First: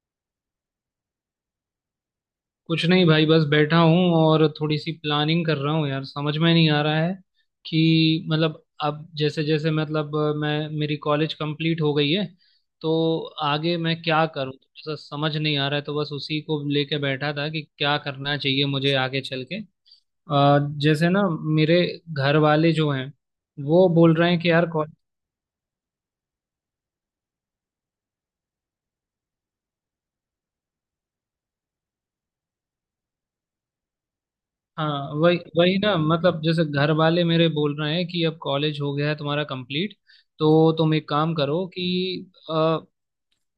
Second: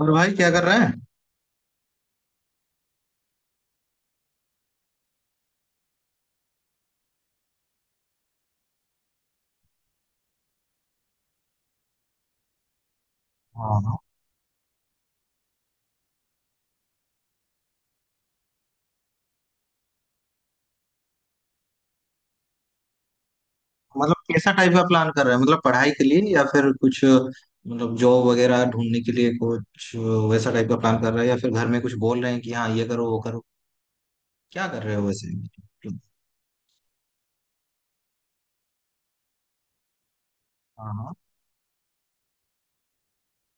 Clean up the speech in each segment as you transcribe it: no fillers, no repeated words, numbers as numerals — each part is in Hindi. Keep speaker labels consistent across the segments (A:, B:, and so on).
A: और भाई क्या कर रहे हैं?
B: कुछ नहीं भाई, बस बैठा हूँ और थोड़ी सी प्लानिंग कर रहा हूँ यार, समझ में नहीं आ रहा है कि मतलब अब जैसे जैसे मतलब मैं मेरी कॉलेज कंप्लीट हो गई है तो आगे
A: हाँ।
B: मैं क्या करूँ, थोड़ा सा समझ नहीं आ रहा है। तो बस उसी को लेके बैठा था कि क्या करना चाहिए मुझे आगे चल के। अ, जैसे ना, मेरे घर वाले जो हैं वो
A: मतलब
B: बोल रहे हैं कि
A: कैसा
B: यार,
A: टाइप का प्लान कर रहे हैं, मतलब पढ़ाई के लिए या फिर कुछ मतलब जॉब वगैरह ढूंढने के लिए कुछ वैसा टाइप का प्लान कर रहे हैं, या फिर घर में कुछ बोल रहे हैं कि हाँ ये करो वो करो, क्या कर रहे हो
B: हाँ
A: वैसे?
B: वही वही ना, मतलब जैसे घर वाले मेरे बोल रहे हैं कि अब कॉलेज हो गया है तुम्हारा कंप्लीट, तो
A: हाँ
B: तुम एक
A: हाँ।
B: काम करो कि अ,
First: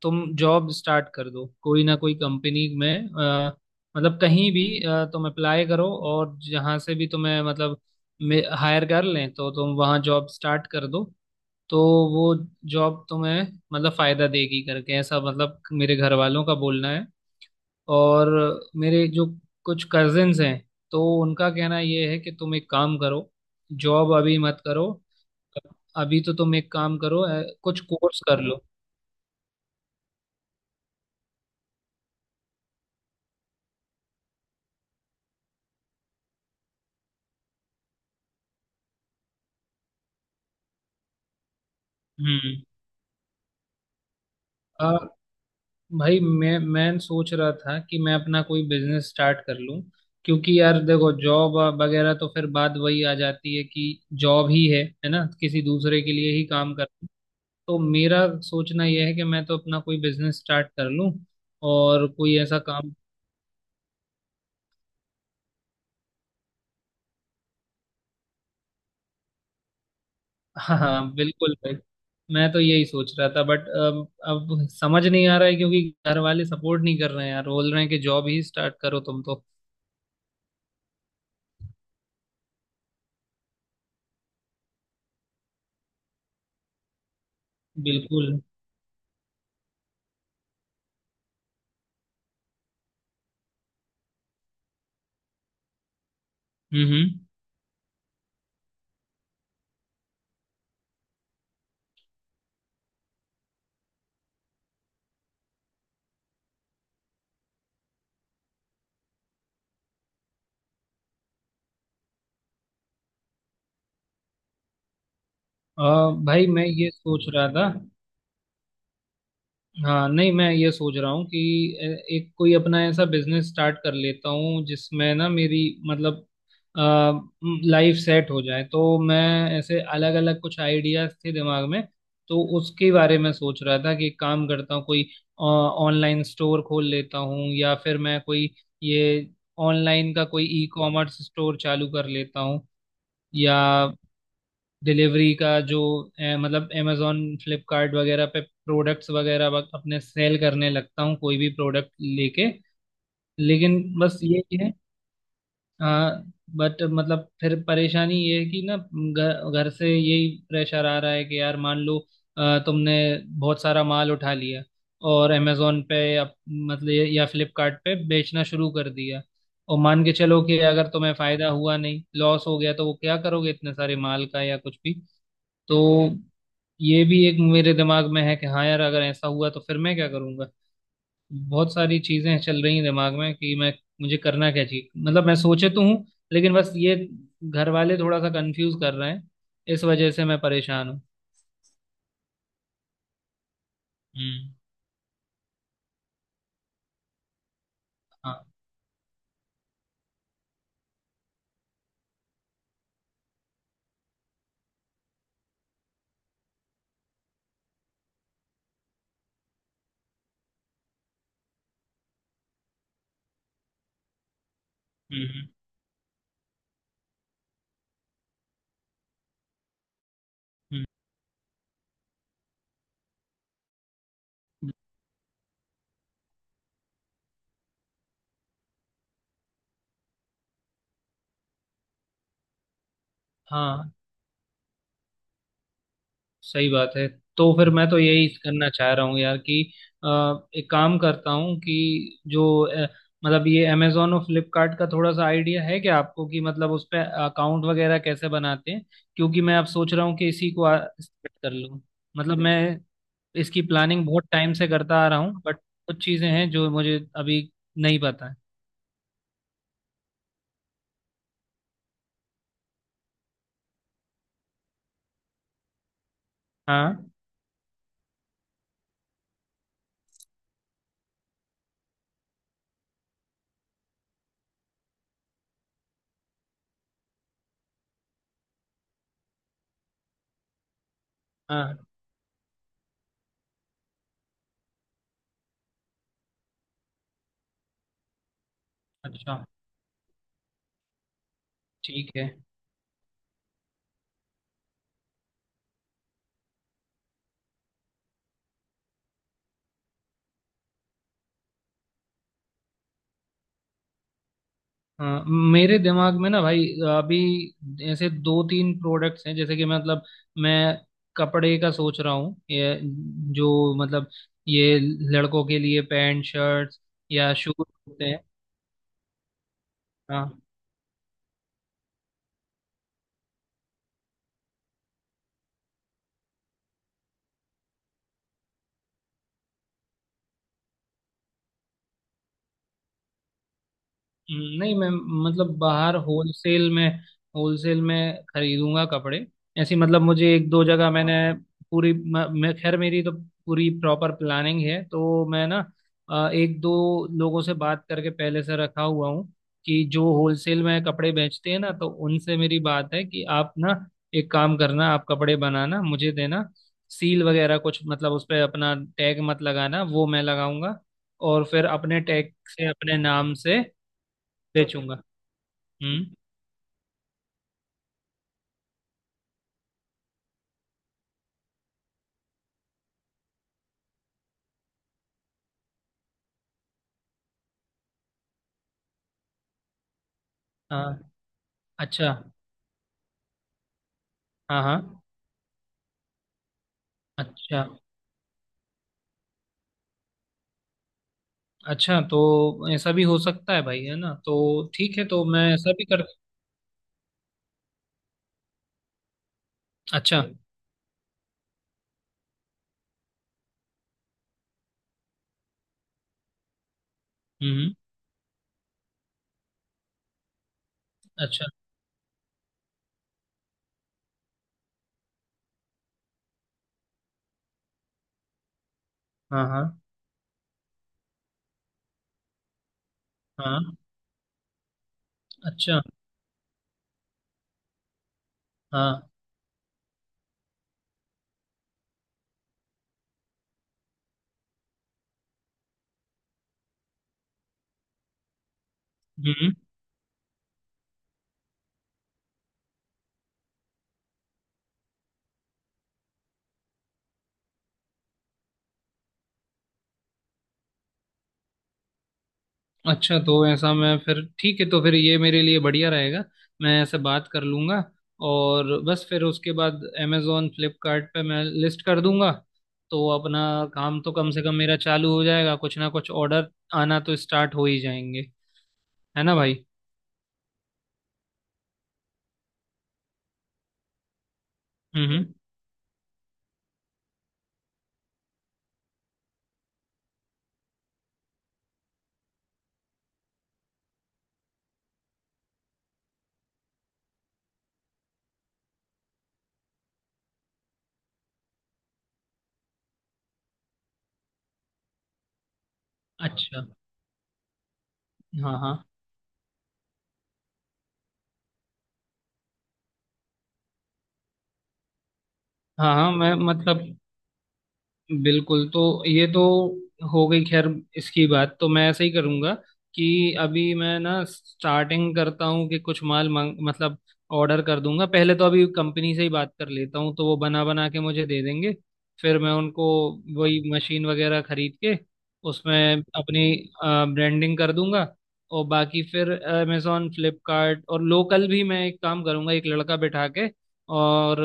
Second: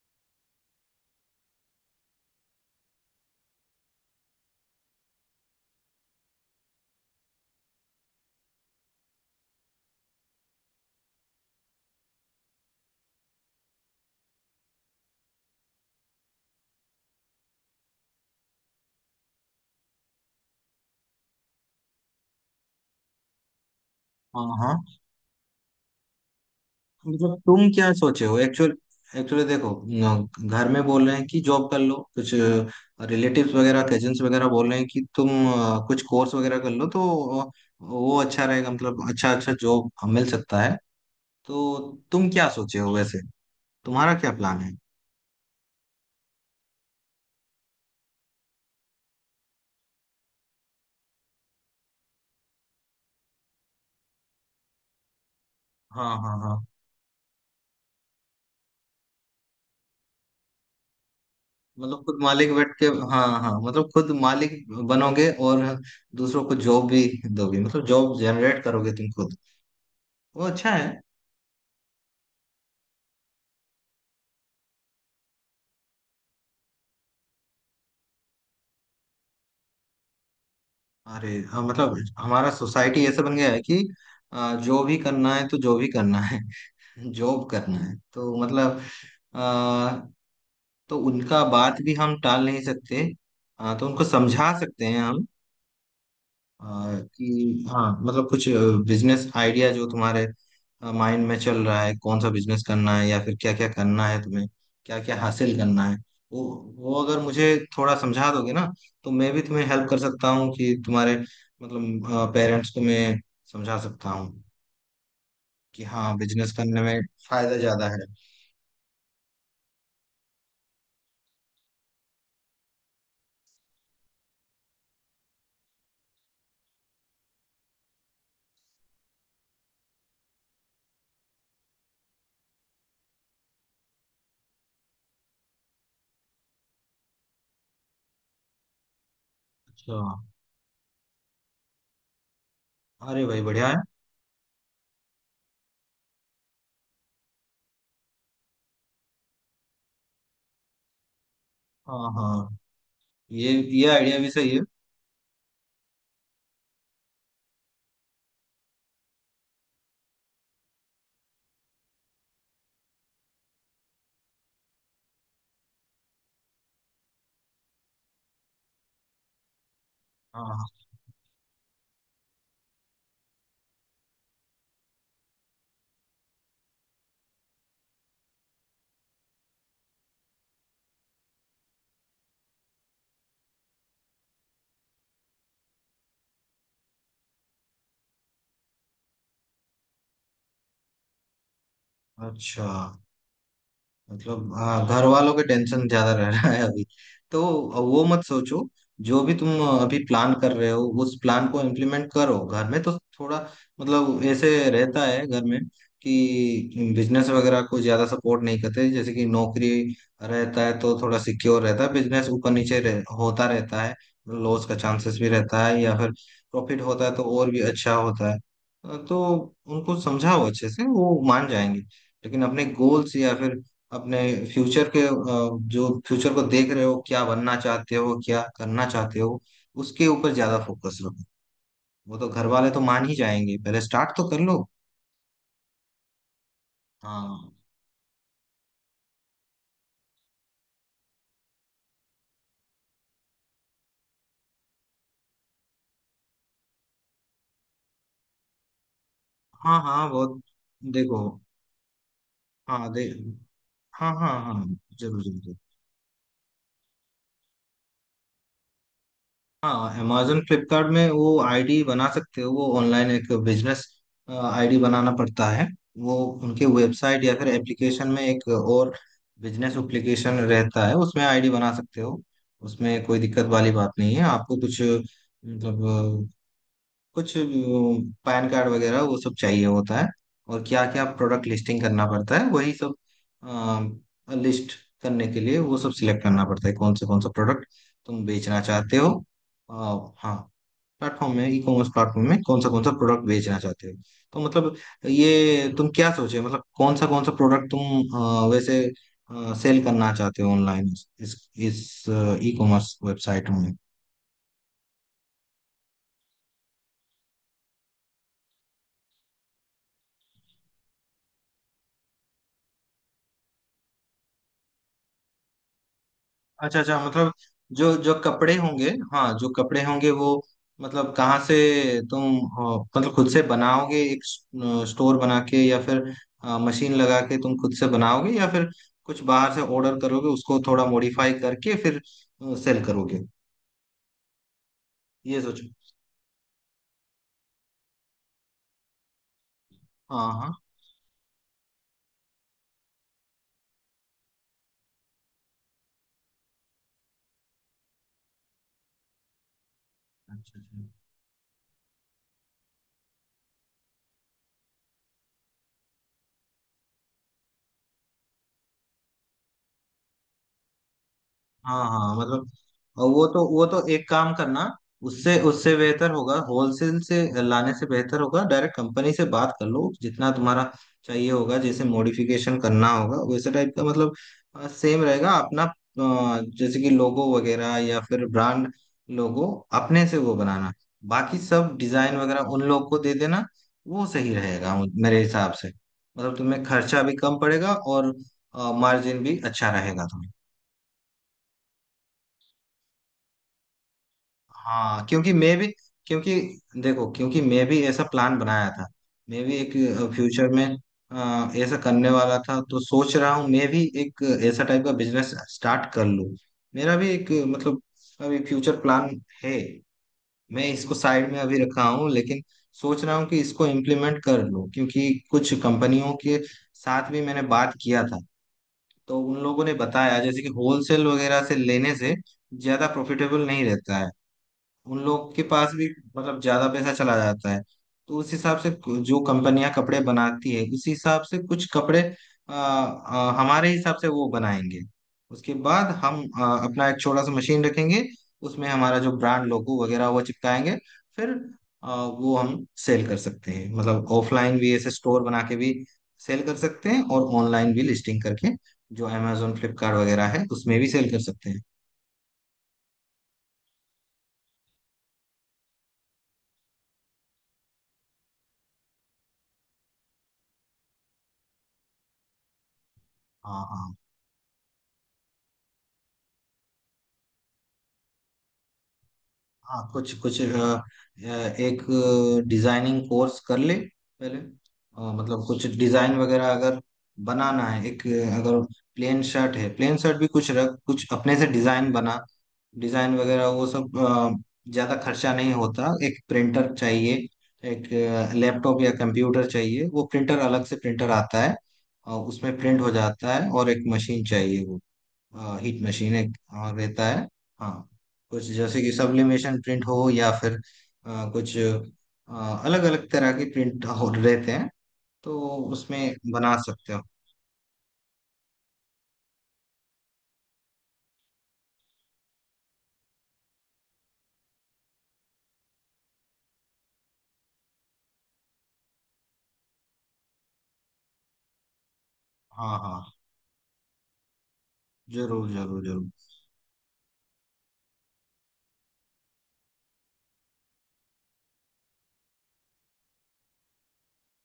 B: तुम जॉब स्टार्ट कर दो कोई ना कोई कंपनी में। अ, मतलब कहीं भी तुम अप्लाई करो और जहाँ से भी तुम्हें मतलब हायर कर लें तो तुम वहाँ जॉब स्टार्ट कर दो। तो वो जॉब तुम्हें मतलब फायदा देगी करके ऐसा, मतलब मेरे घर वालों का बोलना है। और मेरे जो कुछ कजिन्स हैं तो उनका कहना ये है कि तुम एक काम करो, जॉब अभी
A: हाँ
B: मत
A: हाँ।
B: करो। अभी तो तुम एक काम करो,
A: मतलब तुम
B: कुछ
A: क्या
B: कोर्स
A: सोचे हो
B: कर लो।
A: एक्चुअल, एक्चुअली देखो घर में बोल रहे हैं कि जॉब कर लो कुछ, रिलेटिव्स वगैरह कजिन्स वगैरह बोल रहे हैं कि तुम कुछ कोर्स वगैरह कर लो तो वो अच्छा रहेगा, मतलब अच्छा अच्छा जॉब मिल सकता है। तो तुम क्या
B: हम्म।
A: सोचे हो वैसे, तुम्हारा क्या प्लान है?
B: आ, भाई मैं सोच रहा था कि मैं अपना कोई बिजनेस स्टार्ट कर लूं, क्योंकि यार देखो जॉब वगैरह तो फिर बात वही आ जाती है कि जॉब ही है ना, किसी दूसरे के
A: हाँ
B: लिए
A: हाँ
B: ही
A: हाँ।
B: काम कर। तो मेरा सोचना यह है कि मैं तो अपना कोई बिजनेस स्टार्ट कर लूं
A: मतलब
B: और
A: खुद
B: कोई
A: मालिक
B: ऐसा
A: बैठ के।
B: काम।
A: हाँ हाँ, मतलब खुद मालिक बनोगे और दूसरों को जॉब भी दोगे, मतलब जॉब जनरेट करोगे तुम खुद। वो अच्छा
B: हाँ
A: है।
B: हाँ बिल्कुल भाई, मैं तो यही सोच रहा था, बट अब समझ नहीं आ रहा है क्योंकि घर वाले सपोर्ट नहीं कर रहे हैं यार, बोल रहे हैं कि जॉब ही स्टार्ट करो तुम तो।
A: अरे हाँ, मतलब हमारा सोसाइटी ऐसा बन गया है कि जो भी करना है तो जो भी करना है जॉब करना है
B: बिल्कुल।
A: तो मतलब आ, तो उनका बात भी हम टाल नहीं सकते। तो उनको समझा सकते हैं हम अ,
B: हम्म।
A: कि हाँ मतलब कुछ बिजनेस आइडिया जो तुम्हारे माइंड में चल रहा है, कौन सा बिजनेस करना है या फिर क्या क्या करना है तुम्हें, क्या क्या हासिल करना है। वो वो अगर मुझे थोड़ा समझा दोगे ना, तो मैं भी तुम्हें हेल्प कर सकता हूँ कि तुम्हारे मतलब पेरेंट्स को मैं समझा सकता हूँ कि हाँ
B: भाई
A: बिजनेस
B: मैं
A: करने
B: ये
A: में
B: सोच रहा
A: फायदा
B: था।
A: ज्यादा है।
B: हाँ नहीं, मैं ये सोच रहा हूँ कि एक कोई अपना ऐसा बिजनेस स्टार्ट कर लेता हूँ जिसमें ना मेरी मतलब लाइफ सेट हो जाए। तो मैं ऐसे अलग अलग कुछ आइडियाज थे दिमाग में, तो उसके बारे में सोच रहा था कि एक काम करता हूँ कोई ऑनलाइन स्टोर खोल लेता हूँ या फिर मैं कोई ये
A: अच्छा।
B: ऑनलाइन का कोई ई कॉमर्स स्टोर चालू कर लेता हूँ,
A: अरे भाई
B: या
A: बढ़िया है।
B: डिलीवरी का जो मतलब अमेजोन फ्लिपकार्ट वगैरह पे प्रोडक्ट्स वगैरह अपने सेल करने लगता हूँ कोई भी प्रोडक्ट
A: हाँ
B: लेके।
A: हाँ, ये
B: लेकिन
A: ये आइडिया
B: बस
A: भी
B: ये
A: सही है।
B: है, हाँ, बट मतलब फिर परेशानी ये है कि ना घर घर से यही प्रेशर आ रहा है कि यार मान लो तुमने बहुत सारा माल उठा लिया और अमेजोन पे या मतलब या फ्लिपकार्ट पे बेचना शुरू कर दिया, और मान के चलो कि
A: हाँ
B: अगर तुम्हें फायदा हुआ नहीं, लॉस हो गया, तो वो क्या करोगे इतने सारे माल का या कुछ भी। तो ये भी एक मेरे दिमाग में है कि हाँ यार अगर ऐसा हुआ तो फिर मैं क्या करूंगा। बहुत सारी चीजें चल रही हैं दिमाग में कि मैं मुझे करना क्या चाहिए, मतलब मैं सोचे तो हूँ, लेकिन बस ये घर वाले थोड़ा सा कंफ्यूज कर रहे हैं, इस वजह से मैं परेशान हूँ।
A: हाँ, अच्छा। मतलब
B: हम्म।
A: हाँ, घर वालों के टेंशन ज्यादा रह रहा है अभी, तो वो मत
B: हाँ।
A: सोचो। जो भी तुम अभी प्लान कर रहे हो उस प्लान को इम्प्लीमेंट करो। घर में तो थोड़ा मतलब ऐसे रहता है घर में, कि बिजनेस वगैरह को ज्यादा सपोर्ट नहीं करते। जैसे कि नौकरी रहता है तो थोड़ा सिक्योर रहता है, बिजनेस ऊपर नीचे होता रहता है, लॉस का चांसेस
B: हम्म।
A: भी
B: हम्म।
A: रहता है, या फिर प्रॉफिट होता है तो और भी अच्छा होता है। तो उनको समझाओ अच्छे से, वो मान जाएंगे। लेकिन अपने गोल्स या फिर अपने
B: हम्म।
A: फ्यूचर के जो फ्यूचर को देख रहे हो, क्या बनना चाहते हो, क्या करना चाहते हो, उसके ऊपर ज्यादा फोकस रखो। वो तो घर वाले तो मान ही जाएंगे, पहले
B: हाँ
A: स्टार्ट तो कर लो।
B: सही बात है।
A: हाँ
B: तो फिर मैं तो यही करना चाह रहा हूँ यार कि अ, एक काम करता हूँ कि जो मतलब ये अमेजोन और फ्लिपकार्ट का थोड़ा सा आइडिया है क्या आपको, कि मतलब उस पे अकाउंट वगैरह कैसे बनाते हैं? क्योंकि मैं अब
A: हाँ,
B: सोच रहा
A: हाँ
B: हूँ कि
A: बहुत।
B: इसी को
A: देखो,
B: स्टार्ट कर लूँ, मतलब मैं
A: हाँ दे,
B: इसकी प्लानिंग
A: हाँ
B: बहुत
A: हाँ
B: टाइम
A: हाँ,
B: से करता आ रहा
A: जरूर जरूर
B: हूँ
A: जरूर।
B: बट कुछ चीज़ें हैं जो मुझे अभी नहीं पता है।
A: हाँ, amazon फ्लिपकार्ट में वो आईडी बना सकते हो, वो ऑनलाइन एक बिजनेस आईडी बनाना पड़ता है। वो उनके
B: हाँ
A: वेबसाइट या फिर एप्लीकेशन में एक और बिजनेस एप्लीकेशन रहता है, उसमें आईडी बना सकते हो। उसमें कोई दिक्कत वाली बात नहीं है, आपको कुछ मतलब कुछ पैन कार्ड वगैरह वो सब चाहिए होता है। और क्या क्या प्रोडक्ट
B: हाँ।
A: लिस्टिंग करना पड़ता है, वही सब लिस्ट करने के लिए वो सब सिलेक्ट करना पड़ता है, कौन से कौन सा प्रोडक्ट तुम बेचना चाहते हो।
B: अच्छा।
A: हाँ, प्लेटफॉर्म में, ई कॉमर्स
B: ठीक है।
A: प्लेटफॉर्म में कौन सा प्रोडक्ट बेचना चाहते हो? तो मतलब ये तुम क्या सोचे, मतलब कौन सा प्रोडक्ट तुम वैसे सेल करना चाहते हो ऑनलाइन, इस इस ई कॉमर्स वेबसाइट में?
B: हाँ मेरे दिमाग में ना भाई, अभी ऐसे दो तीन प्रोडक्ट्स हैं, जैसे कि मैं कपड़े का सोच रहा हूँ, ये जो मतलब ये लड़कों के लिए पैंट
A: अच्छा
B: शर्ट्स
A: अच्छा, मतलब
B: या शूज
A: जो
B: होते
A: जो
B: हैं।
A: कपड़े होंगे, हाँ जो कपड़े होंगे वो,
B: हाँ।
A: मतलब कहाँ से तुम मतलब खुद से बनाओगे एक स्टोर बना के, या फिर मशीन लगा के तुम खुद से बनाओगे, या फिर कुछ बाहर से ऑर्डर करोगे उसको थोड़ा मॉडिफाई करके फिर सेल करोगे?
B: नहीं मैं
A: ये
B: मतलब
A: सोचो।
B: बाहर होलसेल में खरीदूंगा कपड़े। ऐसी मतलब
A: हाँ
B: मुझे एक
A: हाँ।
B: दो जगह मैंने पूरी मैं, खैर मेरी तो पूरी प्रॉपर प्लानिंग है, तो मैं ना एक दो लोगों से बात करके पहले से रखा हुआ हूँ कि जो
A: अच्छा
B: होलसेल
A: अच्छा।
B: में कपड़े बेचते हैं ना तो उनसे मेरी बात है कि आप ना एक काम करना, आप कपड़े बनाना मुझे देना, सील वगैरह कुछ मतलब उस पर अपना टैग मत लगाना, वो मैं लगाऊंगा, और फिर
A: हाँ
B: अपने
A: हाँ,
B: टैग
A: मतलब,
B: से अपने
A: और वो
B: नाम
A: तो
B: से
A: वो तो एक काम करना,
B: बेचूंगा।
A: उससे उससे बेहतर
B: हम्म।
A: होगा, होलसेल से लाने से बेहतर होगा डायरेक्ट कंपनी से बात कर लो। जितना तुम्हारा चाहिए होगा, जैसे मॉडिफिकेशन करना होगा वैसे टाइप का, मतलब सेम रहेगा अपना जैसे कि लोगो वगैरह या फिर ब्रांड लोगो अपने से वो बनाना,
B: हाँ।
A: बाकी सब
B: अच्छा।
A: डिजाइन वगैरह उन लोग को दे देना। वो सही
B: हाँ
A: रहेगा
B: हाँ।
A: मेरे हिसाब से। मतलब तुम्हें खर्चा भी कम
B: अच्छा
A: पड़ेगा और मार्जिन भी अच्छा रहेगा तुम्हें।
B: अच्छा तो ऐसा भी हो सकता है भाई, है ना? तो ठीक
A: हाँ
B: है, तो
A: क्योंकि
B: मैं
A: मैं भी,
B: ऐसा भी कर।
A: क्योंकि देखो क्योंकि मैं भी ऐसा प्लान बनाया था, मैं भी एक
B: अच्छा।
A: फ्यूचर में ऐसा करने वाला था। तो सोच रहा हूँ मैं भी एक ऐसा टाइप का बिजनेस स्टार्ट कर लूँ। मेरा भी एक
B: हम्म।
A: मतलब अभी फ्यूचर प्लान है, मैं इसको साइड में
B: अच्छा।
A: अभी रखा हूँ, लेकिन सोच रहा हूँ कि इसको इम्प्लीमेंट कर लूँ, क्योंकि कुछ कंपनियों के साथ भी मैंने बात किया था, तो उन
B: हाँ हाँ
A: लोगों ने बताया जैसे कि होलसेल वगैरह से लेने से ज्यादा प्रॉफिटेबल
B: हाँ।
A: नहीं रहता है, उन लोग के पास
B: अच्छा।
A: भी मतलब ज्यादा पैसा चला जाता है। तो उस हिसाब से
B: हाँ।
A: जो कंपनियां कपड़े बनाती है उस हिसाब से कुछ कपड़े आ, आ, हमारे हिसाब से वो बनाएंगे। उसके बाद हम अपना एक छोटा सा मशीन रखेंगे, उसमें हमारा जो ब्रांड
B: हम्म।
A: लोगो वगैरह वो चिपकाएंगे, फिर वो हम सेल कर सकते हैं। मतलब ऑफलाइन भी ऐसे स्टोर बना के भी सेल कर सकते हैं, और ऑनलाइन भी लिस्टिंग करके जो अमेजोन फ्लिपकार्ट वगैरह है उसमें भी सेल कर सकते हैं।
B: अच्छा तो ऐसा मैं फिर, ठीक है तो फिर ये मेरे लिए बढ़िया रहेगा। मैं ऐसे बात कर लूंगा, और बस फिर उसके बाद अमेजोन फ्लिपकार्ट पे मैं लिस्ट कर दूंगा, तो अपना
A: हाँ हाँ
B: काम तो कम से कम मेरा चालू हो जाएगा, कुछ ना कुछ ऑर्डर आना तो स्टार्ट हो ही जाएंगे। है ना भाई?
A: हाँ। कुछ कुछ एक डिजाइनिंग कोर्स कर ले पहले।
B: हम्म हम्म।
A: मतलब कुछ डिजाइन वगैरह अगर बनाना है, एक अगर प्लेन शर्ट है, प्लेन शर्ट भी कुछ रख कुछ अपने से डिजाइन बना, डिजाइन वगैरह वो सब ज्यादा खर्चा नहीं होता, एक प्रिंटर चाहिए, एक लैपटॉप या कंप्यूटर चाहिए, वो प्रिंटर अलग से प्रिंटर आता है, उसमें प्रिंट हो जाता है, और एक मशीन चाहिए, वो हाँ हीट मशीन एक
B: अच्छा।
A: हाँ रहता है। हाँ कुछ
B: हाँ
A: जैसे
B: हाँ
A: कि सब्लिमेशन प्रिंट हो, या फिर कुछ अलग अलग तरह के प्रिंट हो रहते हैं, तो
B: हाँ। हाँ
A: उसमें
B: मैं
A: बना
B: मतलब
A: सकते हो।
B: बिल्कुल। तो ये तो हो गई, खैर इसकी बात तो मैं ऐसे ही करूंगा कि अभी मैं ना स्टार्टिंग करता हूँ कि कुछ माल मांग मतलब ऑर्डर कर दूंगा, पहले तो अभी कंपनी से ही बात कर लेता हूँ तो वो बना बना के मुझे दे देंगे, फिर मैं
A: हाँ
B: उनको
A: हाँ,
B: वही मशीन वगैरह खरीद के
A: जरूर जरूर
B: उसमें
A: जरूर।
B: अपनी ब्रांडिंग कर दूंगा, और बाकी फिर अमेजोन फ्लिपकार्ट और लोकल भी मैं एक काम करूंगा एक लड़का बैठा के, और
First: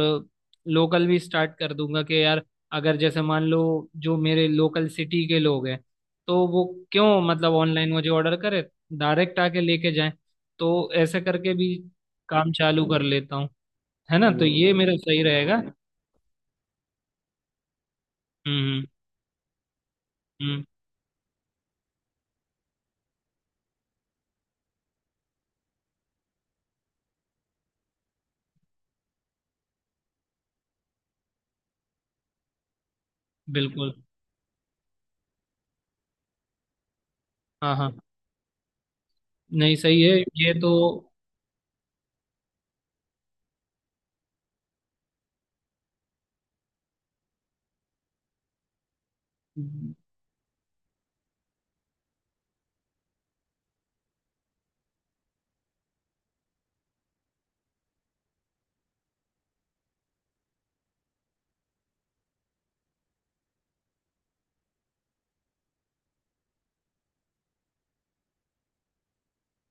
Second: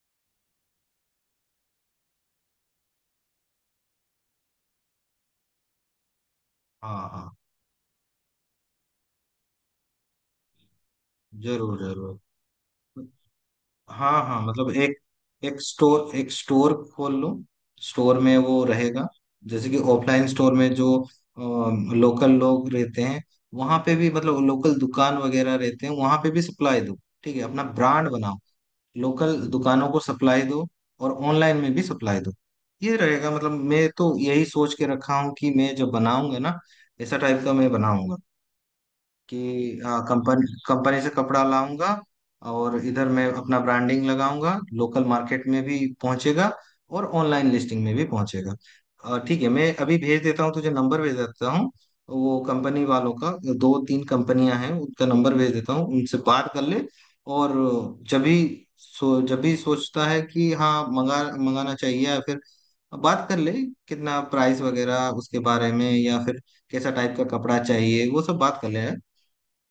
B: लोकल भी स्टार्ट कर दूंगा कि यार अगर जैसे मान लो जो मेरे लोकल सिटी के लोग हैं, तो वो क्यों
A: हाँ हाँ,
B: मतलब ऑनलाइन मुझे ऑर्डर करे, डायरेक्ट आके लेके जाए, तो ऐसे करके भी
A: जरूर जरूर।
B: काम चालू कर लेता हूँ।
A: हाँ
B: है ना?
A: हाँ,
B: तो
A: मतलब
B: ये
A: एक,
B: मेरा सही रहेगा।
A: एक
B: हम्म।
A: स्टोर एक स्टोर खोल लो, स्टोर में वो
B: हम्म।
A: रहेगा, जैसे कि ऑफलाइन स्टोर
B: हम्म।
A: में जो लोकल लोग रहते हैं वहां पे भी, मतलब लोकल दुकान वगैरह रहते हैं वहां पे भी सप्लाई दो। ठीक है, अपना ब्रांड बनाओ, लोकल दुकानों को सप्लाई दो और ऑनलाइन में भी सप्लाई दो। ये रहेगा, मतलब मैं
B: बिल्कुल।
A: तो यही सोच के रखा हूँ कि मैं जब बनाऊंगा ना, ऐसा टाइप का मैं
B: हाँ हाँ।
A: बनाऊंगा कि
B: नहीं
A: हाँ
B: सही है
A: कंपनी,
B: ये तो।
A: कंपनी से कपड़ा लाऊंगा और इधर मैं अपना ब्रांडिंग लगाऊंगा, लोकल मार्केट में भी पहुंचेगा और ऑनलाइन लिस्टिंग में भी पहुंचेगा। ठीक है, मैं अभी भेज देता हूँ तुझे, नंबर भेज देता हूँ वो कंपनी वालों का। दो तीन कंपनियां हैं, उनका नंबर भेज देता हूँ, उनसे बात कर ले। और जब भी, जब भी सोचता है कि हाँ मंगा मंगाना चाहिए, या फिर बात कर ले कितना प्राइस वगैरह उसके बारे में, या फिर कैसा टाइप का कपड़ा चाहिए वो सब बात कर ले,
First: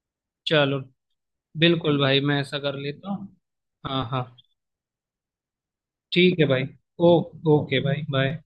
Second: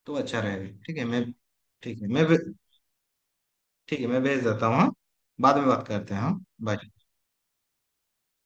A: तो अच्छा रहेगा।
B: चलो,
A: ठीक है, मैं,
B: बिल्कुल
A: ठीक है
B: भाई
A: मैं
B: मैं ऐसा कर लेता हूँ।
A: ठीक
B: हाँ
A: है मैं
B: हाँ।
A: भेज देता हूँ हाँ, बाद में बात करते हैं। हाँ
B: ठीक है भाई।
A: बाय।
B: ओ, ओके भाई, बाय।